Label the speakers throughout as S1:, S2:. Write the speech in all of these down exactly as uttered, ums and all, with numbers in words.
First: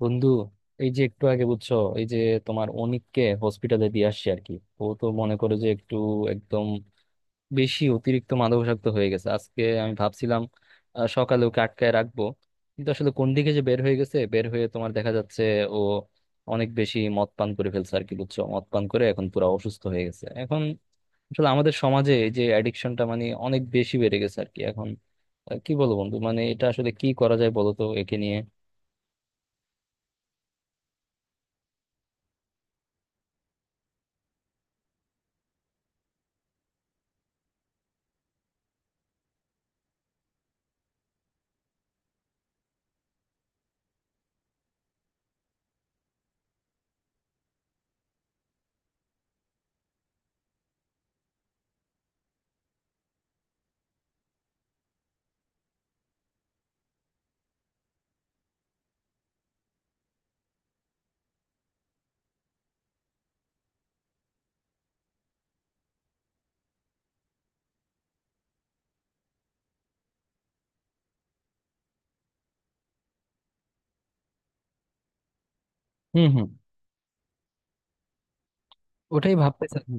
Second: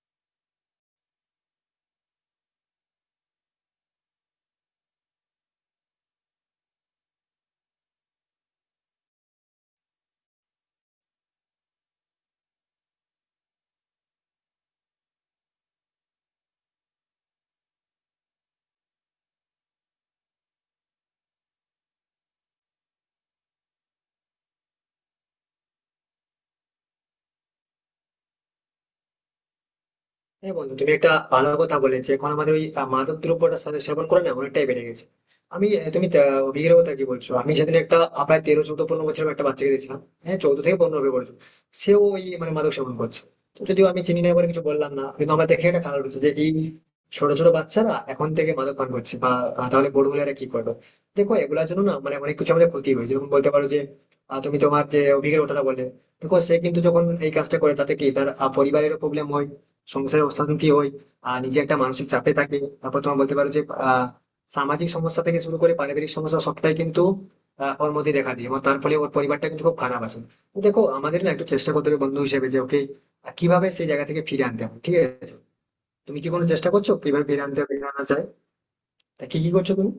S1: বন্ধু, এই যে একটু আগে বুঝছো, এই যে তোমার অনিককে হসপিটালে দিয়ে আসছি আর কি। ও তো মনে করে যে একটু একদম বেশি অতিরিক্ত মাদকাসক্ত হয়ে গেছে। আজকে আমি ভাবছিলাম আহ, সকালে ওকে আটকায় রাখবো, কিন্তু আসলে কোন দিকে যে বের হয়ে গেছে বের হয়ে, তোমার দেখা যাচ্ছে ও অনেক বেশি মদ পান করে ফেলছে আর কি। বুঝছো, মদ পান করে এখন পুরো অসুস্থ হয়ে গেছে এখন। আসলে আমাদের সমাজে এই যে অ্যাডিকশনটা, মানে অনেক বেশি বেড়ে গেছে আর কি এখন। আহ, কি বলবো বন্ধু, মানে এটা আসলে কি করা যায় বলো তো একে নিয়ে।
S2: হ্যাঁ বন্ধু তুমি একটা ভালো কথা বলে যে এখন আমাদের ওই আহ, মাদক দ্রব্যটা সা- সেবন করে না অনেকটাই বেড়ে গেছে। আমি আহ, তুমি তা- অভিজ্ঞের কথা কি বলছো? আমি সেদিন একটা আহ, প্রায় তেরো চৌদ্দ পনেরো বছরের একটা বাচ্চাকে দেখছিলাম। হ্যাঁ, চৌদ্দ থেকে পনেরো হবে বলছো। সেও ওই মানে মাদক সেবন করছে। তো যদিও আমি চিনি না বলে কিছু বললাম না, কিন্তু আমার দেখে একটা খারাপ হচ্ছে যে এই ছোট ছোট বাচ্চারা এখন থেকে মাদক পান করছে বা আহ, তাহলে বড় হলে এরা কি করবে? দেখো এগুলোর জন্য না মানে অনেক কিছু আমাদের ক্ষতি হয়েছে, যেমন বলতে পারো যে আহ, তুমি তোমার যে অভিজ্ঞের কথাটা বলে, দেখো সে কিন্তু যখন এই কাজটা করে তাতে কি তার আহ, পরিবারেরও প্রবলেম হয়, সংসারের অশান্তি হয়, আর নিজে একটা মানসিক চাপে থাকে। তারপর তোমার বলতে পারো যে আহ সামাজিক সমস্যা থেকে শুরু করে পারিবারিক সমস্যা সবটাই কিন্তু আহ, ওর মধ্যে দেখা দিই, এবং তার ফলে ওর পরিবারটা কিন্তু খুব খারাপ আছে। তো দেখো আমাদের না একটু চেষ্টা করতে হবে বন্ধু হিসেবে যে ওকে আহ, কিভাবে সেই জায়গা থেকে ফিরে আনতে হবে, ঠিক আছে? তুমি কি কোনো চেষ্টা করছো, কিভাবে ফিরে আনতে হবে, ফিরে আনা যায়? তা
S1: ওটাই
S2: কি কি করছো
S1: ভাবতেছি
S2: তুমি?
S1: আমি।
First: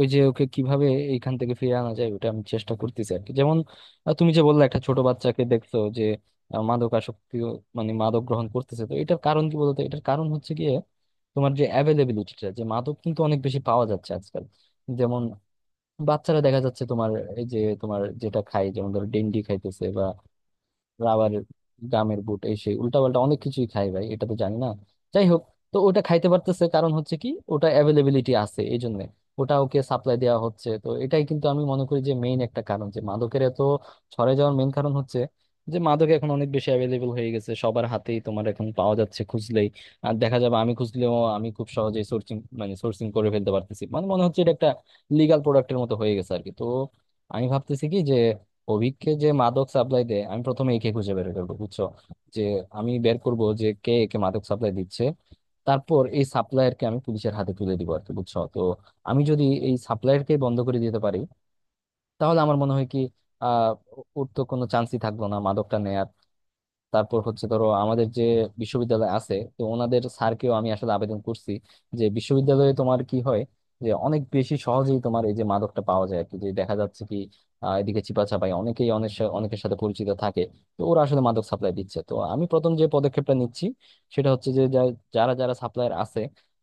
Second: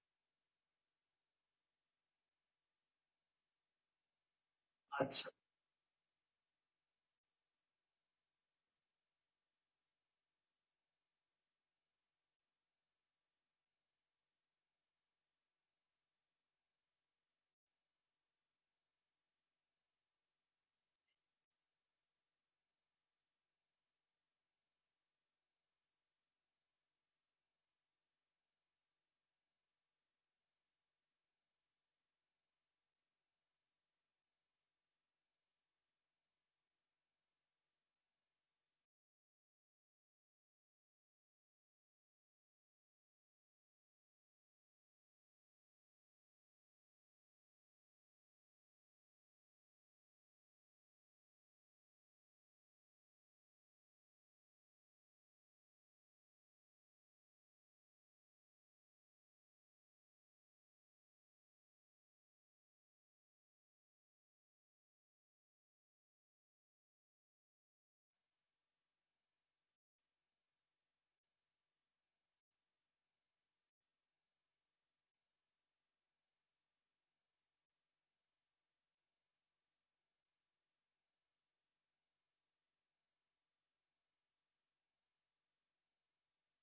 S1: ওই যে ওকে কিভাবে এইখান থেকে ফিরে আনা যায়, ওটা আমি চেষ্টা করতেছি আর কি। যেমন আহ, তুমি যে বললে একটা ছোট
S2: আচ্ছা।
S1: বাচ্চাকে দেখছো, যে আহ, মাদক আসক্তি, মানে মাদক গ্রহণ করতেছে, তো এটার কারণ কি বলতো? এটার কারণ হচ্ছে গিয়ে তোমার যে অ্যাভেলেবিলিটিটা, যে মাদক কিন্তু অনেক বেশি পাওয়া যাচ্ছে আজকাল। যেমন বাচ্চারা দেখা যাচ্ছে তোমার এই যে তোমার যেটা খায়, যেমন ধরো ডেন্ডি খাইতেছে, রাবারের গামের বুট, এই সেই উল্টাপাল্টা অনেক কিছুই খাই ভাই, এটা তো জানি না। যাই হোক, তো ওটা খাইতে পারতেছে কারণ হচ্ছে কি ওটা অ্যাভেলেবিলিটি আছে এই জন্য। ওটা ওকে সাপ্লাই দেওয়া হচ্ছে। তো এটাই কিন্তু আমি মনে করি যে মেইন একটা কারণ, যে মাদকের এত ছড়ে যাওয়ার মেইন কারণ হচ্ছে যে মাদক এখন অনেক বেশি অ্যাভেলেবল হয়ে গেছে। সবার হাতেই তোমার এখন পাওয়া যাচ্ছে খুঁজলেই। আর দেখা যাবে আমি খুঁজলেও আমি খুব সহজেই সোর্সিং, মানে সোর্সিং করে ফেলতে পারতেছি। মানে মনে হচ্ছে এটা একটা লিগাল প্রোডাক্টের মতো হয়ে গেছে আর কি। তো আমি ভাবতেছি কি যে অভিককে যে মাদক সাপ্লাই দেয়, আমি প্রথমে একে খুঁজে বের করবো। বুঝছো, যে আমি বের করব যে কে একে মাদক সাপ্লাই দিচ্ছে। তারপর এই সাপ্লায়ারকে আমি পুলিশের হাতে তুলে দিব আর কি। বুঝছো, তো আমি যদি এই সাপ্লায়ারকে বন্ধ করে দিতে পারি, তাহলে আমার মনে হয় কি আহ ওর তো কোনো চান্সই থাকলো না মাদকটা নেয়ার। তারপর হচ্ছে ধরো, আমাদের যে বিশ্ববিদ্যালয় আছে, তো ওনাদের স্যারকেও আমি আসলে আবেদন করছি যে বিশ্ববিদ্যালয়ে তোমার কি হয় যে অনেক বেশি সহজেই তোমার এই যে মাদকটা পাওয়া যায় আর কি। যে দেখা যাচ্ছে কি আহ, এদিকে চিপা চাপাই অনেকেই অনেক সা- অনেকের সাথে পরিচিত থাকে। তো ওরা আসলে মাদক সাপ্লাই দিচ্ছে। তো আমি প্রথম যে পদক্ষেপটা নিচ্ছি, সেটা হচ্ছে যে যা- যারা যারা সাপ্লায়ার আছে,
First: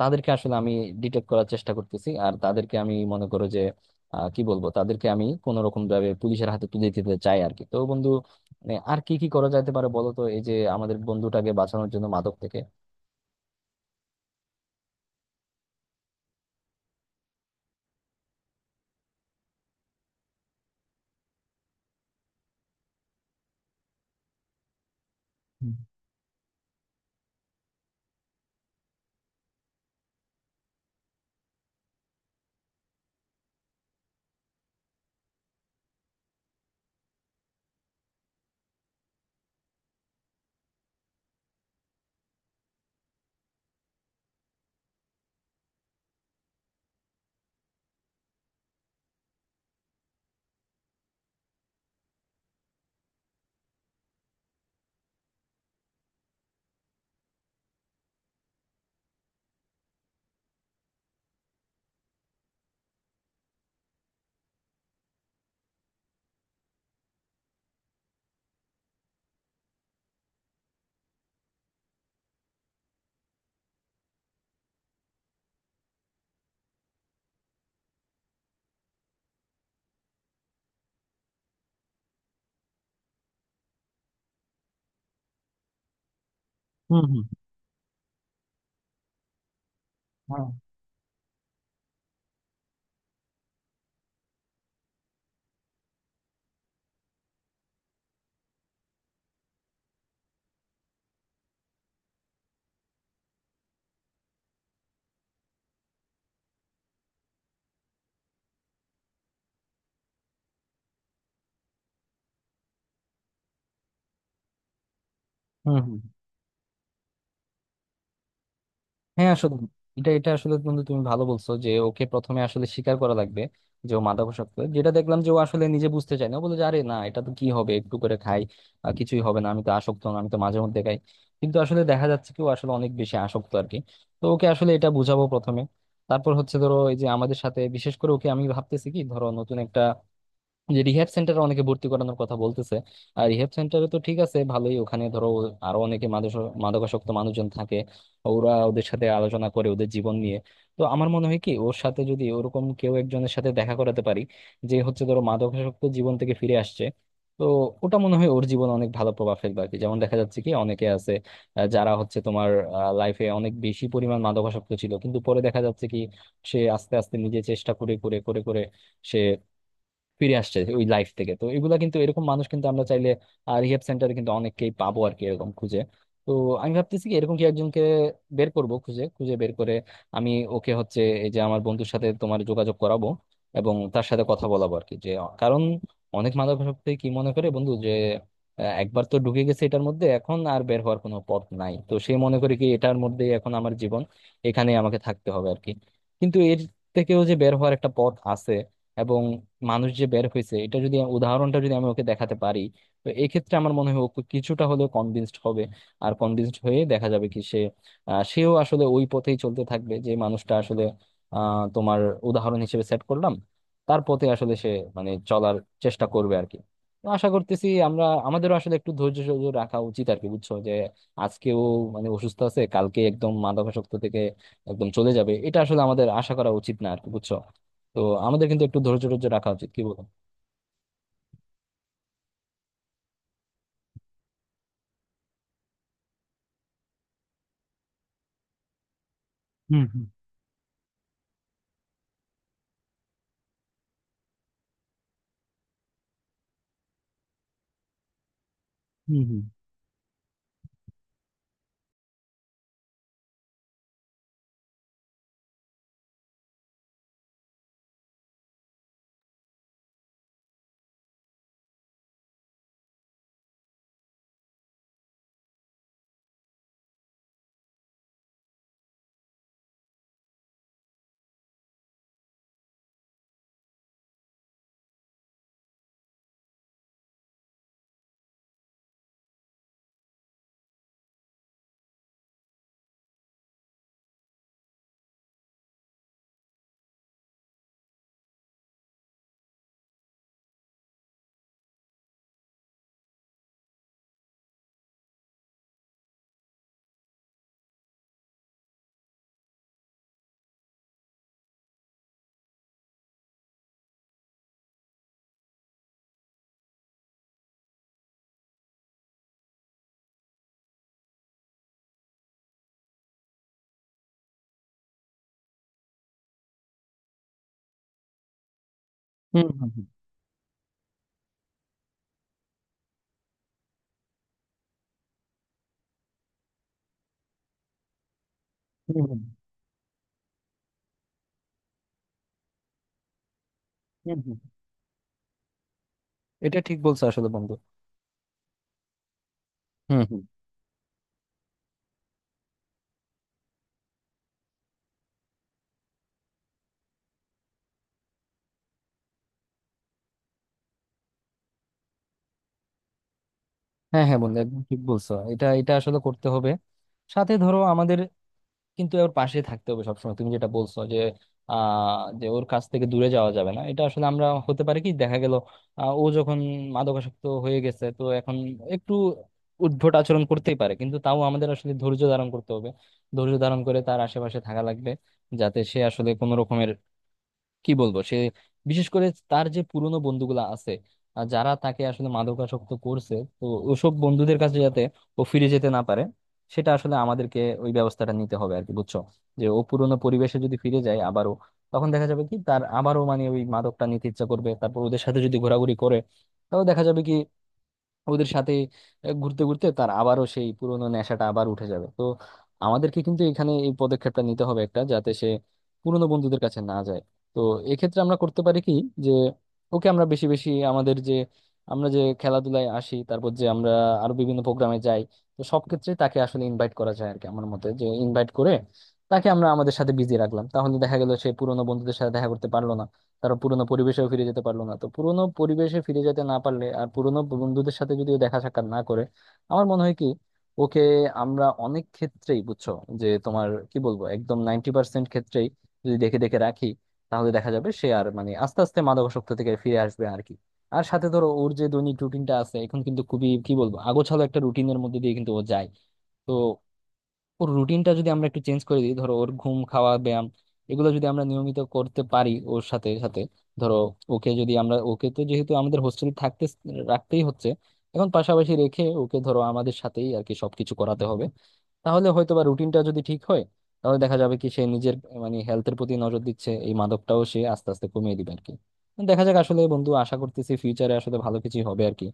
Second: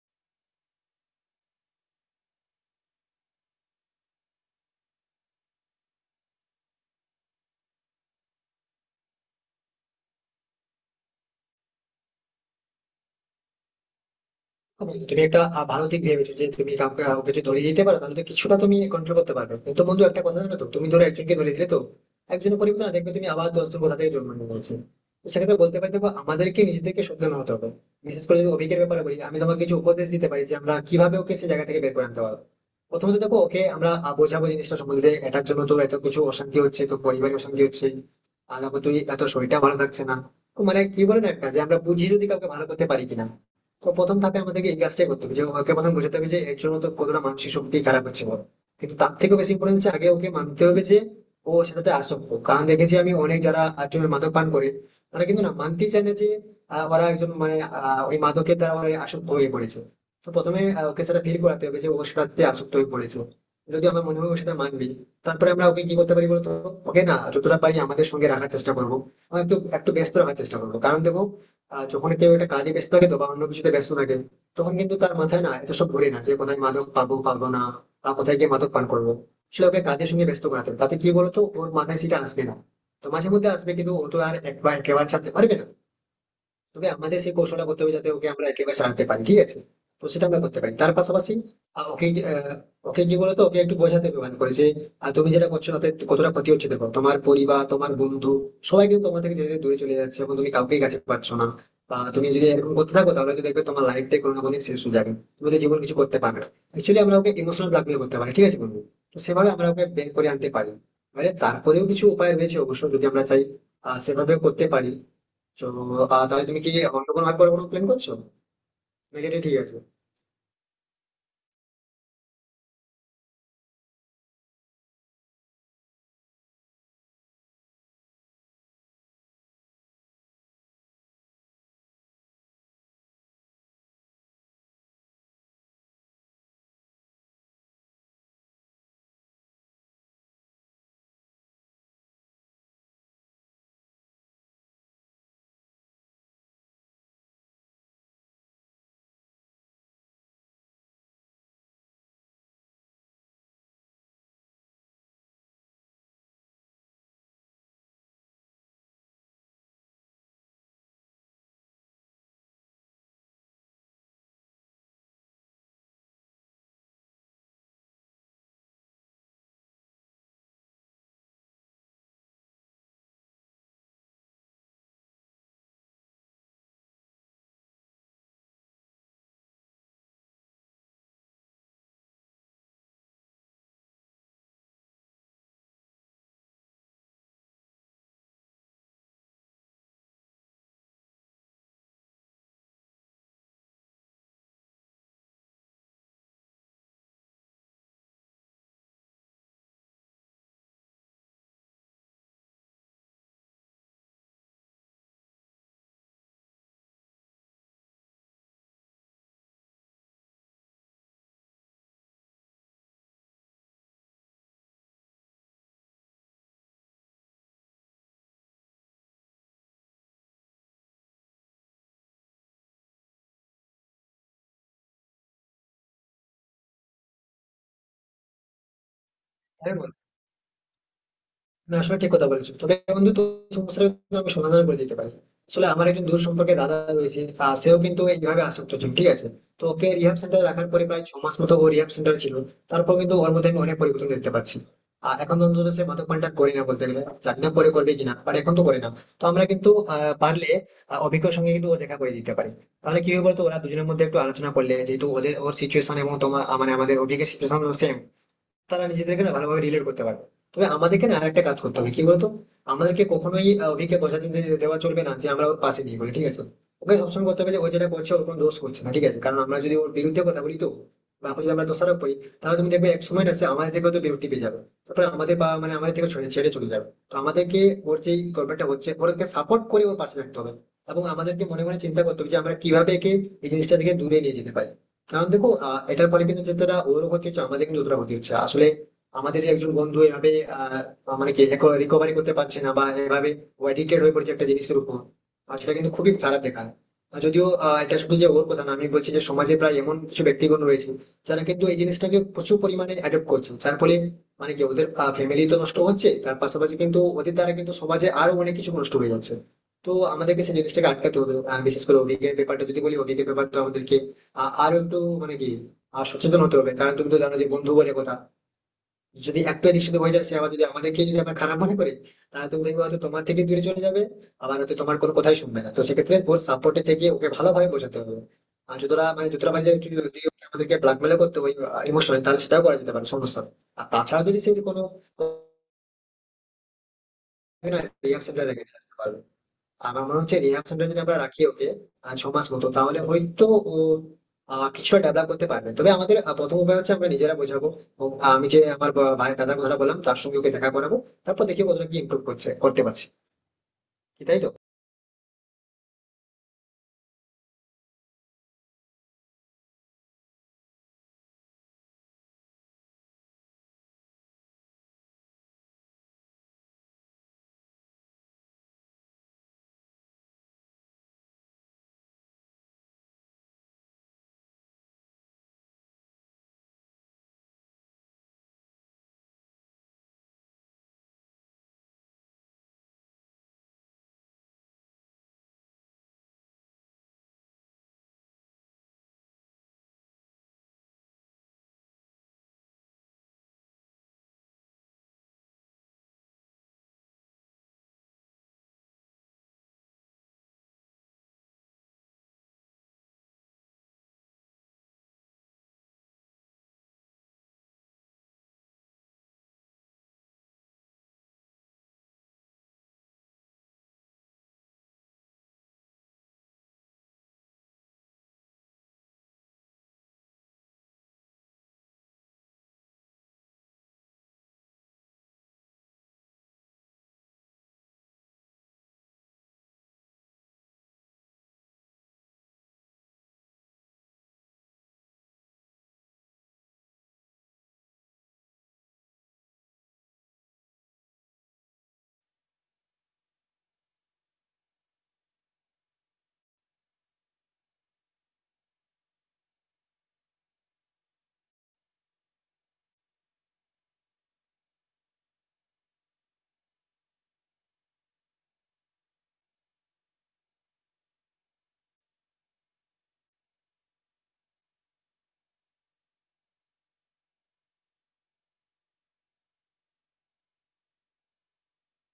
S1: তাদেরকে আসলে আমি ডিটেক্ট করার চেষ্টা করতেছি। আর তাদেরকে আমি মনে করো যে আহ, কি বলবো, তাদেরকে আমি কোনো রকম ভাবে পুলিশের হাতে তুলে দিতে চাই আর কি। তো বন্ধু, মানে আর কি কি করা যেতে পারে বলো তো, এই যে আমাদের বন্ধুটাকে বাঁচানোর জন্য মাদক থেকে।
S2: বন্ধু, তুমি একটা আহ, ভালো দিক ভেবেছো যে তুমি কাউকে আহ, কাউকে যদি ধরিয়ে দিতে পারো তাহলে তো কিছুটা তুমি কন্ট্রোল করতে পারবে, কিন্তু বন্ধু একটা কথা জানো তো, তুমি ধরো একজনকে ধরিয়ে দিলে তো একজনের পরিবর্তন না দেখবে তুমি, আবার দশজন কোথা থেকে জন্ম নিয়ে নিয়েছে। তো সেক্ষেত্রে
S1: হুম
S2: বলতে পারি, দেখো আমাদেরকে নিজেদেরকে সচেতন হতে হবে। বিশেষ করে যদি অভিজ্ঞের ব্যাপারে বলি, আমি তোমাকে কিছু উপদেশ দিতে পারি যে আমরা কিভাবে ওকে সে জায়গা থেকে বের করে আনতে পারবো। প্রথমত দেখো ওকে আমরা আহ, বোঝাবো জিনিসটা সম্বন্ধে, এটার জন্য তো এত কিছু অশান্তি হচ্ছে, তো পরিবারে অশান্তি হচ্ছে, আর তারপর তুই এত শরীরটা ভালো থাকছে না। তো মানে কি বলে না একটা যে আমরা বুঝিয়ে যদি কাউকে ভালো করতে পারি কিনা। তো প্রথম ধাপে আমাদেরকে এই কাজটাই করতে হবে যে ওকে প্রথম বোঝাতে হবে যে এর জন্য তো কতটা মানসিক শক্তি খারাপ হচ্ছে, বলো। কিন্তু তার থেকেও বেশি ইম্পর্টেন্ট হচ্ছে আগে ওকে মানতে হবে যে ও সেটাতে আসক্ত, কারণ দেখেছি আমি অনেক যারা একজন মাদক পান করে, তারা কিন্তু না মানতেই চায় না যে আহ, ওরা একজন মানে আহ, ওই মাদকের দ্বারা ওরা আসক্ত হয়ে পড়েছে। তো প্রথমে আহ, ওকে সেটা ফিল করাতে হবে যে ও সেটাতে আসক্ত হয়ে পড়েছে। যদি আমার মনে হয় ও সেটা মানবে, তারপরে আমরা ওকে কি করতে পারি বলতো, ওকে না যতটা পারি আমাদের সঙ্গে রাখার চেষ্টা করবো, আমরা একটু একটু ব্যস্ত রাখার চেষ্টা করবো। কারণ দেখো আহ, যখন কেউ একটা কাজে ব্যস্ত থাকে তো বা অন্য কিছুতে ব্যস্ত থাকে, তখন কিন্তু তার মাথায় না এত সব ঘুরে না যে কোথায় মাদক পাবো পাবো না, বা কোথায় গিয়ে মাদক পান করবো। আসলে ওকে কাজের সঙ্গে ব্যস্ত করাতে হবে। তাতে কি বলতো ওর মাথায় সেটা আসবে না, তো মাঝে মধ্যে আসবে কিন্তু ও তো আর একবার একেবারে ছাড়তে পারবে না। তবে
S1: হুম
S2: আমাদের
S1: হুম
S2: সেই কৌশলটা করতে হবে যাতে ওকে আমরা একেবারে ছাড়তে পারি, ঠিক আছে? তো সেটা আমরা
S1: হ্যাঁ.
S2: করতে পারি। তার পাশাপাশি আহ, ওকে আহ, ওকে কি বলতো ওকে একটু বোঝাতে হবে মানে করে যে আহ, তুমি যেটা করছো তাতে কতটা ক্ষতি হচ্ছে, দেখো তোমার পরিবার তোমার বন্ধু সবাই কিন্তু তোমার থেকে ধীরে ধীরে দূরে চলে যাচ্ছে এবং তুমি কাউকেই কাছে পাচ্ছ না, বা তুমি যদি এরকম করতে থাকো তাহলে তো দেখবে তোমার লাইফটাই কোনো না কোনো দিন শেষ হয়ে যাবে, তুমি তো জীবন কিছু করতে পারবে না। অ্যাকচুয়ালি আমরা ওকে ইমোশনাল ব্ল্যাকমেল করতে পারি, ঠিক আছে বন্ধু? তো সেভাবে আমরা ওকে বের করে আনতে পারি। মানে তারপরেও কিছু উপায় রয়েছে অবশ্য, যদি আমরা চাই আহ, সেভাবে করতে পারি। তো
S1: হুম হুম
S2: আহ, তাহলে তুমি কি অন্য কোনো ভাবে পরে কোনো প্ল্যান করছো, নাকি
S1: হ্যাঁ,
S2: এটা ঠিক
S1: আসলে
S2: আছে?
S1: এটা এটা আসলে বন্ধু তুমি ভালো বলছো, যে ওকে প্রথমে আসলে স্বীকার করা লাগবে যে ও মাদকাসক্ত। যেটা দেখলাম যে ও আসলে নিজে বুঝতে চায় না, ও বলে যে আরে না এটা তো কি হবে একটু করে খাই, আহ, কিছুই হবে না, আমি তো আসক্ত না, আমি তো মাঝে মধ্যে খাই। কিন্তু আসলে দেখা যাচ্ছে কি ও আসলে অনেক বেশি আসক্ত আর কি। তো ওকে আসলে এটা বুঝাবো প্রথমে। তারপর হচ্ছে ধরো এই যে আমাদের সাথে, বিশেষ করে ওকে আমি ভাবতেছি কি ধরো, নতুন একটা যে রিহ্যাব সেন্টারে অনেকে ভর্তি করানোর কথা বলতেছে। আর রিহ্যাব সেন্টারে তো ঠিক আছে, ভালোই। ওখানে ধরো আরো অনেকে মাদক- মাদকাসক্ত মানুষজন থাকে, ওরা ওদের সাথে আলোচনা করে ওদের জীবন নিয়ে। তো আমার মনে হয় কি ওর সাথে যদি ওরকম কেউ একজনের সাথে দেখা করাতে পারি, যে হচ্ছে ধরো মাদকাসক্ত জীবন থেকে ফিরে আসছে, তো ওটা মনে হয় ওর জীবনে অনেক ভালো প্রভাব ফেলবে আর কি। যেমন দেখা যাচ্ছে কি অনেকে আছে আহ, যারা হচ্ছে তোমার লাইফে অনেক বেশি পরিমাণ মাদকাসক্ত ছিল, কিন্তু পরে দেখা যাচ্ছে কি সে আস্তে আস্তে নিজে চেষ্টা করে করে করে করে সে ফিরে আসছে ওই লাইফ থেকে। তো এগুলা কিন্তু এরকম মানুষ কিন্তু আমরা চাইলে রিহেব সেন্টারে কিন্তু অনেককেই পাবো আর কি এরকম খুঁজে। তো আমি ভাবতেছি কি এরকম কি একজনকে বের করব খুঁজে, খুঁজে বের করে আমি ওকে হচ্ছে এই যে আমার বন্ধুর সাথে তোমার যোগাযোগ করাবো এবং তার সাথে কথা বলাবো আর কি। যে কারণ অনেক মাদকাসক্তি কি মনে করে বন্ধু যে আহ, একবার তো ঢুকে গেছে এটার মধ্যে, এখন আর বের হওয়ার কোনো পথ নাই। তো সে মনে করে কি এটার মধ্যে এখন আমার জীবন, এখানে আমাকে থাকতে হবে আর কি। কিন্তু এর থেকেও যে বের হওয়ার একটা পথ আছে এবং মানুষ যে বের হয়েছে, এটা যদি উদাহরণটা যদি আমি ওকে দেখাতে পারি, তো এই ক্ষেত্রে আমার মনে হয় ওকে কিছুটা হলেও কনভিন্সড হবে। আর কনভিন্সড হয়ে দেখা যাবে কি সে আহ, সেও আসলে ওই পথেই চলতে থাকবে, যে মানুষটা আসলে আহ তোমার উদাহরণ হিসেবে সেট করলাম, তার পথে আসলে সে মানে চলার চেষ্টা করবে আর কি। তো আশা করতেছি আমরা আমাদেরও আসলে একটু ধৈর্য সহ্য রাখা উচিত আর কি। বুঝছো যে আজকেও মানে অসুস্থ আছে, কালকে একদম মাদকাসক্ত থেকে একদম চলে যাবে, এটা আসলে আমাদের আশা করা উচিত না আর কি। বুঝছো, তো আমাদের কিন্তু একটু ধৈর্য ধৈর্য রাখা উচিত,
S2: হ্যাঁ,
S1: কি বলো?
S2: না আসলে ঠিক কথা বলেছো, তবে বন্ধু তো সমস্যার কিন্তু আমি সমাধান করে দিতে পারি। আসলে আমার একজন দূর সম্পর্কে দাদা রয়েছে, আহ, সেও কিন্তু এইভাবে আসক্ত ছিল, ঠিক আছে? তো
S1: হুম
S2: ওকে রিহাব সেন্টারে রাখার পরে প্রায় ছ মাস মতো ও রিহাব সেন্টার ছিল। তারপর কিন্তু ওর মধ্যে আমি অনেক পরিবর্তন দেখতে পাচ্ছি। আর এখন তো অন্তত সে মাদকপানটা করে না বলতে গেলে, জানি না পরে করবে কিনা, বাট এখন তো করে না।
S1: হুম
S2: তো আমরা
S1: হুম
S2: কিন্তু আহ, পারলে আহ, অভিজ্ঞর সঙ্গে কিন্তু ও দেখা করে দিতে পারি। তাহলে কি হবে বলতো, ওরা দুজনের মধ্যে একটু আলোচনা করলে, যেহেতু ওদের ওর সিচুয়েশন এবং তোমার মানে আমাদের অভিজ্ঞের সিচুয়েশন সেম, তারা নিজেদেরকে না ভালোভাবে রিলেট করতে পারবে। তবে আমাদেরকে না আরেকটা কাজ করতে হবে কি বলতো, আমাদেরকে কখনোই আহ, অভিকে বোঝাতে দে- দেওয়া চলবে না যে আমরা ওর পাশে নেই বলে, ঠিক আছে? ওকে সবসময় করতে হবে যে ও যেটা করছে ওর কোনো দোষ করছে না, ঠিক আছে? কারণ আমরা যদি ওর বিরুদ্ধে কথা বলি তো বা ওকে যদি আমরা দোষারোপ করি, তাহলে তুমি দেখবে এক সময় না সে আমাদের থেকে হয়তো বিরক্তি পেয়ে যাবে, তারপরে আমাদের বা মানে আমাদের থেকে ছেড়ে ছেড়ে চলে যাবে। তো আমাদেরকে ওর যে গভর্নমেন্টটা হচ্ছে ওরকে সাপোর্ট করে ওর পাশে থাকতে হবে, এবং আমাদেরকে মনে মনে চিন্তা করতে হবে যে আমরা কিভাবে একে এই জিনিসটা থেকে দূরে নিয়ে যেতে পারি। কারণ দেখো আহ, এটার পরে কিন্তু যেটা ওর ক্ষতি হচ্ছে আমাদের কিন্তু অতটা ক্ষতি হচ্ছে আসলে, আমাদের যে একজন বন্ধু এভাবে আহ, মানে কি রিকভারি করতে পারছে না বা এভাবে অ্যাডিক্টেড হয়ে পড়ছে একটা জিনিসের উপর, আর সেটা কিন্তু খুবই খারাপ দেখায়। আর যদিও আহ, এটা শুধু যে ওর কথা না, আমি বলছি যে সমাজে প্রায় এমন কিছু ব্যক্তিগণ রয়েছে যারা কিন্তু এই জিনিসটাকে প্রচুর পরিমাণে অ্যাডপ্ট করছে, যার ফলে মানে কি ওদের ফ্যামিলি তো নষ্ট হচ্ছে, তার পাশাপাশি কিন্তু ওদের দ্বারা কিন্তু সমাজে আরো অনেক কিছু নষ্ট হয়ে যাচ্ছে। তো আমাদেরকে সেই জিনিসটাকে আটকাতে হবে, আহ, বিশেষ করে অভিজ্ঞের ব্যাপারটা যদি বলি, অভিজ্ঞের ব্যাপারটা আমাদেরকে আ- আরো একটু মানে কি আহ, সচেতন হতে হবে, কারণ তুমি তো জানো যে বন্ধু বলে কথা, যদি
S1: হুম
S2: একটু
S1: হুম
S2: এদিক সেদিক হয়ে যায় সে আবার, যদি আমাদেরকে যদি আবার খারাপ মনে করে, তাহলে তুমি দেখবে হয়তো তোমার থেকে দূরে চলে যাবে, আবার হয়তো তোমার কোনো কথাই শুনবে না। তো সেক্ষেত্রে ওর সাপোর্টে থেকে ওকে ভালোভাবে বোঝাতে হবে, আর
S1: হুম
S2: যতটা
S1: হুম
S2: মানে যতটা মানে যদি যদি ওকে আমাদেরকে ব্ল্যাকমেল করতে হয় ইমোশনাল, তাহলে সেটাও করা যেতে পারে, সমস্যা নেই। আর
S1: হুম
S2: তাছাড়া যদি
S1: হুম।
S2: সে কোনো
S1: এটা ঠিক বলছো আসলে বন্ধু।
S2: রিয়াকশনটা রেখে আসতে পারবে,
S1: হুম
S2: আমার মনে
S1: হুম
S2: হচ্ছে রিহার্সালটা যদি আমরা রাখি ওকে আহ, ছ মাস মতো, তাহলে হয়তো ও আহ, কিছুটা ডেভেলপ করতে পারবে। তবে আমাদের আহ, প্রথম উপায় হচ্ছে আমরা নিজেরা বোঝাবো, এবং আমি যে আমার বা- ভাই দাদার কথাটা বললাম তার সঙ্গে ওকে দেখা করাবো। তারপর দেখি ও কতটা কি ইমপ্রুভ করছে, করতে পারছে
S1: হ্যাঁ, হ্যাঁ
S2: কি,
S1: বন্ধু
S2: তাই তো?
S1: একদম ঠিক বলছো, এটা এটা আসলে করতে হবে। সাথে ধরো আমাদের কিন্তু ওর পাশে থাকতে হবে সবসময়। তুমি যেটা বলছো যে আহ যে ওর কাছ থেকে দূরে যাওয়া যাবে না, এটা আসলে আমরা হতে পারে কি দেখা গেল আহ, ও যখন মাদকাসক্ত হয়ে গেছে তো এখন একটু উদ্ভট আচরণ করতেই পারে, কিন্তু তাও আমাদের আসলে ধৈর্য ধারণ করতে হবে। ধৈর্য ধারণ করে তার আশেপাশে থাকা লাগবে, যাতে সে আসলে কোনো রকমের, কি বলবো, সে বিশেষ করে তার যে পুরনো বন্ধুগুলা আছে আহ, যারা তাকে আসলে মাদকাসক্ত করছে, তো ওসব বন্ধুদের কাছে যাতে ও ফিরে যেতে না পারে, সেটা আসলে আমাদেরকে ওই ব্যবস্থাটা নিতে হবে আর কি। বুঝছো, যে ও পুরনো পরিবেশে যদি ফিরে যায় আবারও, তখন দেখা যাবে কি তার আবারও মানে ওই মাদকটা নিতে ইচ্ছা করবে। তারপর ওদের সাথে যদি ঘোরাঘুরি করে, তাহলে দেখা যাবে কি ওদের সাথে আহ, ঘুরতে ঘুরতে তার আবারও সেই পুরোনো নেশাটা আবার উঠে যাবে। তো আমাদেরকে কিন্তু এখানে এই পদক্ষেপটা নিতে হবে একটা, যাতে সে পুরোনো বন্ধুদের কাছে না যায়। তো এক্ষেত্রে আমরা করতে পারি কি যে ওকে আমরা বেশি বেশি আমাদের যে, আমরা যে খেলাধুলায় আসি, তারপর যে আমরা আরো বিভিন্ন প্রোগ্রামে যাই, তো সব ক্ষেত্রে তাকে আসলে ইনভাইট করা যায় আর কি। আমার মতে যে ইনভাইট করে তাকে আমরা আমাদের সাথে বিজি রাখলাম, তাহলে দেখা গেল সে পুরোনো বন্ধুদের সাথে দেখা করতে পারলো না, তারা পুরোনো পরিবেশেও ফিরে যেতে পারলো না। তো পুরোনো পরিবেশে ফিরে যেতে না পারলে আর পুরোনো বন্ধুদের সাথে যদি ও দেখা সাক্ষাৎ না করে, আমার মনে হয় কি ওকে আমরা অনেক ক্ষেত্রেই, বুঝছো, যে তোমার কি বলবো, একদম নাইনটি পার্সেন্ট ক্ষেত্রেই যদি দেখে দেখে রাখি, তাহলে দেখা যাবে সে আর মানে আস্তে আস্তে মাদকাসক্ত থেকে ফিরে আসবে আর কি। আর সাথে ধরো ওর যে দৈনিক রুটিনটা আছে এখন, কিন্তু খুবই কি বলবো আগোছালো একটা রুটিনের মধ্যে দিয়ে কিন্তু ও যায়। তো ওর রুটিনটা যদি আমরা একটু চেঞ্জ করে দিই, ধরো ওর ঘুম, খাওয়া, ব্যায়াম এগুলো যদি আমরা নিয়মিত করতে পারি ওর সাথে সাথে, ধরো ওকে যদি আমরা ওকে তো যেহেতু আমাদের হোস্টেলে থাকতে রাখতেই হচ্ছে এখন, পাশাপাশি রেখে ওকে ধরো আমাদের সাথেই আর কি সবকিছু করাতে হবে, তাহলে হয়তো বা রুটিনটা যদি ঠিক হয়, তাহলে দেখা যাবে কি সে নিজের মানে হেলথের প্রতি নজর দিচ্ছে, এই মাদকটাও সে আস্তে আস্তে কমিয়ে দিবে আর কি। দেখা যাক আসলে বন্ধু, আশা করতেছি ফিউচারে আসলে ভালো কিছু হবে আর কি।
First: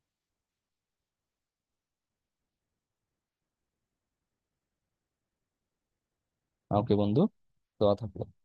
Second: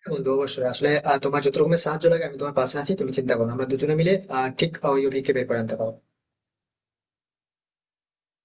S2: হ্যাঁ বন্ধু, অবশ্যই আসলে আহ, তোমার যত রকমের সাহায্য লাগে আমি তোমার পাশে আছি, তুমি চিন্তা করো না। আমরা দুজনে মিলে আহ, ঠিক আহ, ওই অভিজ্ঞকে বের করে আনতে পারবো।
S1: ওকে বন্ধু, তো